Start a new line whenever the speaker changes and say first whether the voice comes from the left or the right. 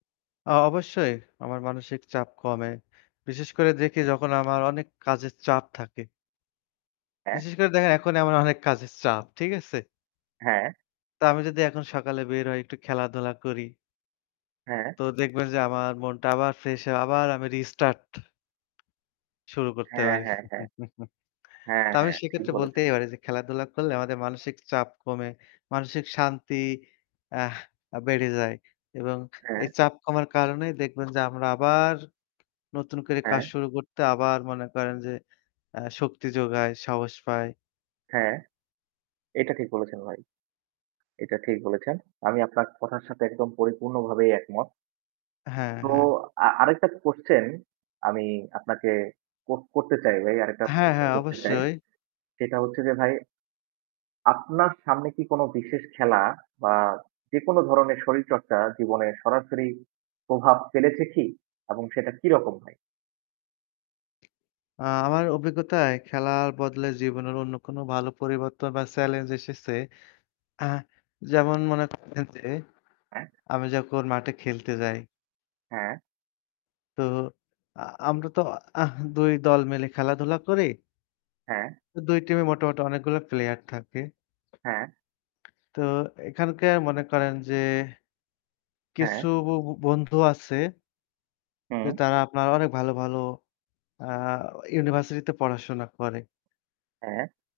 left: আ অবশ্যই আমার মানসিক চাপ কমে। বিশেষ করে দেখি যখন আমার অনেক কাজের চাপ থাকে।
right: হ্যাঁ।
left: বিশেষ করে দেখেন এখনি আমার অনেক কাজের চাপ, ঠিক আছে?
right: হ্যাঁ।
left: তো আমি যদি এখন সকালে বের হই একটু খেলাধুলা করি।
right: হ্যাঁ।
left: তো দেখবেন যে আমার মনটা আবার ফ্রেশ হয়ে আবার আমি রিস্টার্ট। শুরু করতে
right: হ্যাঁ,
left: পারি।
right: হ্যাঁ, হ্যাঁ। হ্যাঁ,
left: তো আমি
right: হ্যাঁ, ঠিক
left: সেক্ষেত্রে
right: বলেছেন।
left: বলতেই পারি যে খেলাধুলা করলে আমাদের মানসিক চাপ কমে, মানসিক শান্তি আহ বেড়ে যায়। এবং এই
right: হ্যাঁ।
left: চাপ কমার কারণেই দেখবেন যে আমরা আবার নতুন করে কাজ
right: হ্যাঁ।
left: শুরু করতে আবার মনে করেন যে অ্যা শক্তি যোগায়, সাহস পায়।
right: হ্যাঁ। এটা ঠিক বলেছেন ভাই। এটা ঠিক বলেছেন। আমি আপনার কথার সাথে একদম পরিপূর্ণ ভাবেই একমত।
left: হ্যাঁ,
right: তো
left: হ্যাঁ।
right: অ্যা আরেকটা কোয়েশ্চেন, আমি আপনাকে কর করতে চাই ভাই আরেকটা
left: হ্যাঁ,
right: প্রশ্ন
left: হ্যাঁ
right: করতে চাই।
left: অবশ্যই।
right: সেটা হচ্ছে যে ভাই আপনার সামনে কি কোন বিশেষ খেলা, বা যেকোন ধরনের শরীরচর্চা জীবনে সরাসরি প্রভাব ফেলেছে কি? এবং সেটা কিরকম ভাই?
left: অ্যা আমার অভিজ্ঞতায় খেলার বদলে জীবনের অন্য কোন ভালো পরিবর্তন বা চ্যালেঞ্জ এসেছে। অ্যা যেমন মনে করেন যে,
right: হ্যাঁ।
left: আমি যখন ওর মাঠে খেলতে যাই
right: হ্যাঁ।
left: তো অ্যা আমরা তো আহ ২ দল মিলে খেলাধুলা করি।
right: হ্যাঁ।
left: ২ টিমে মোটামুটি অনেকগুলো প্লেয়ার থাকে।
right: হ্যাঁ।
left: তো এখানকার মনে করেন যে।
right: হ্যাঁ।
left: কিছু বু বু বন্ধু আছে। যে
right: হুম।
left: তারা আপনার অনেক ভালো, ভালো অ্যা ইউনিভার্সিটিতে পড়াশোনা করে।
right: হ্যাঁ।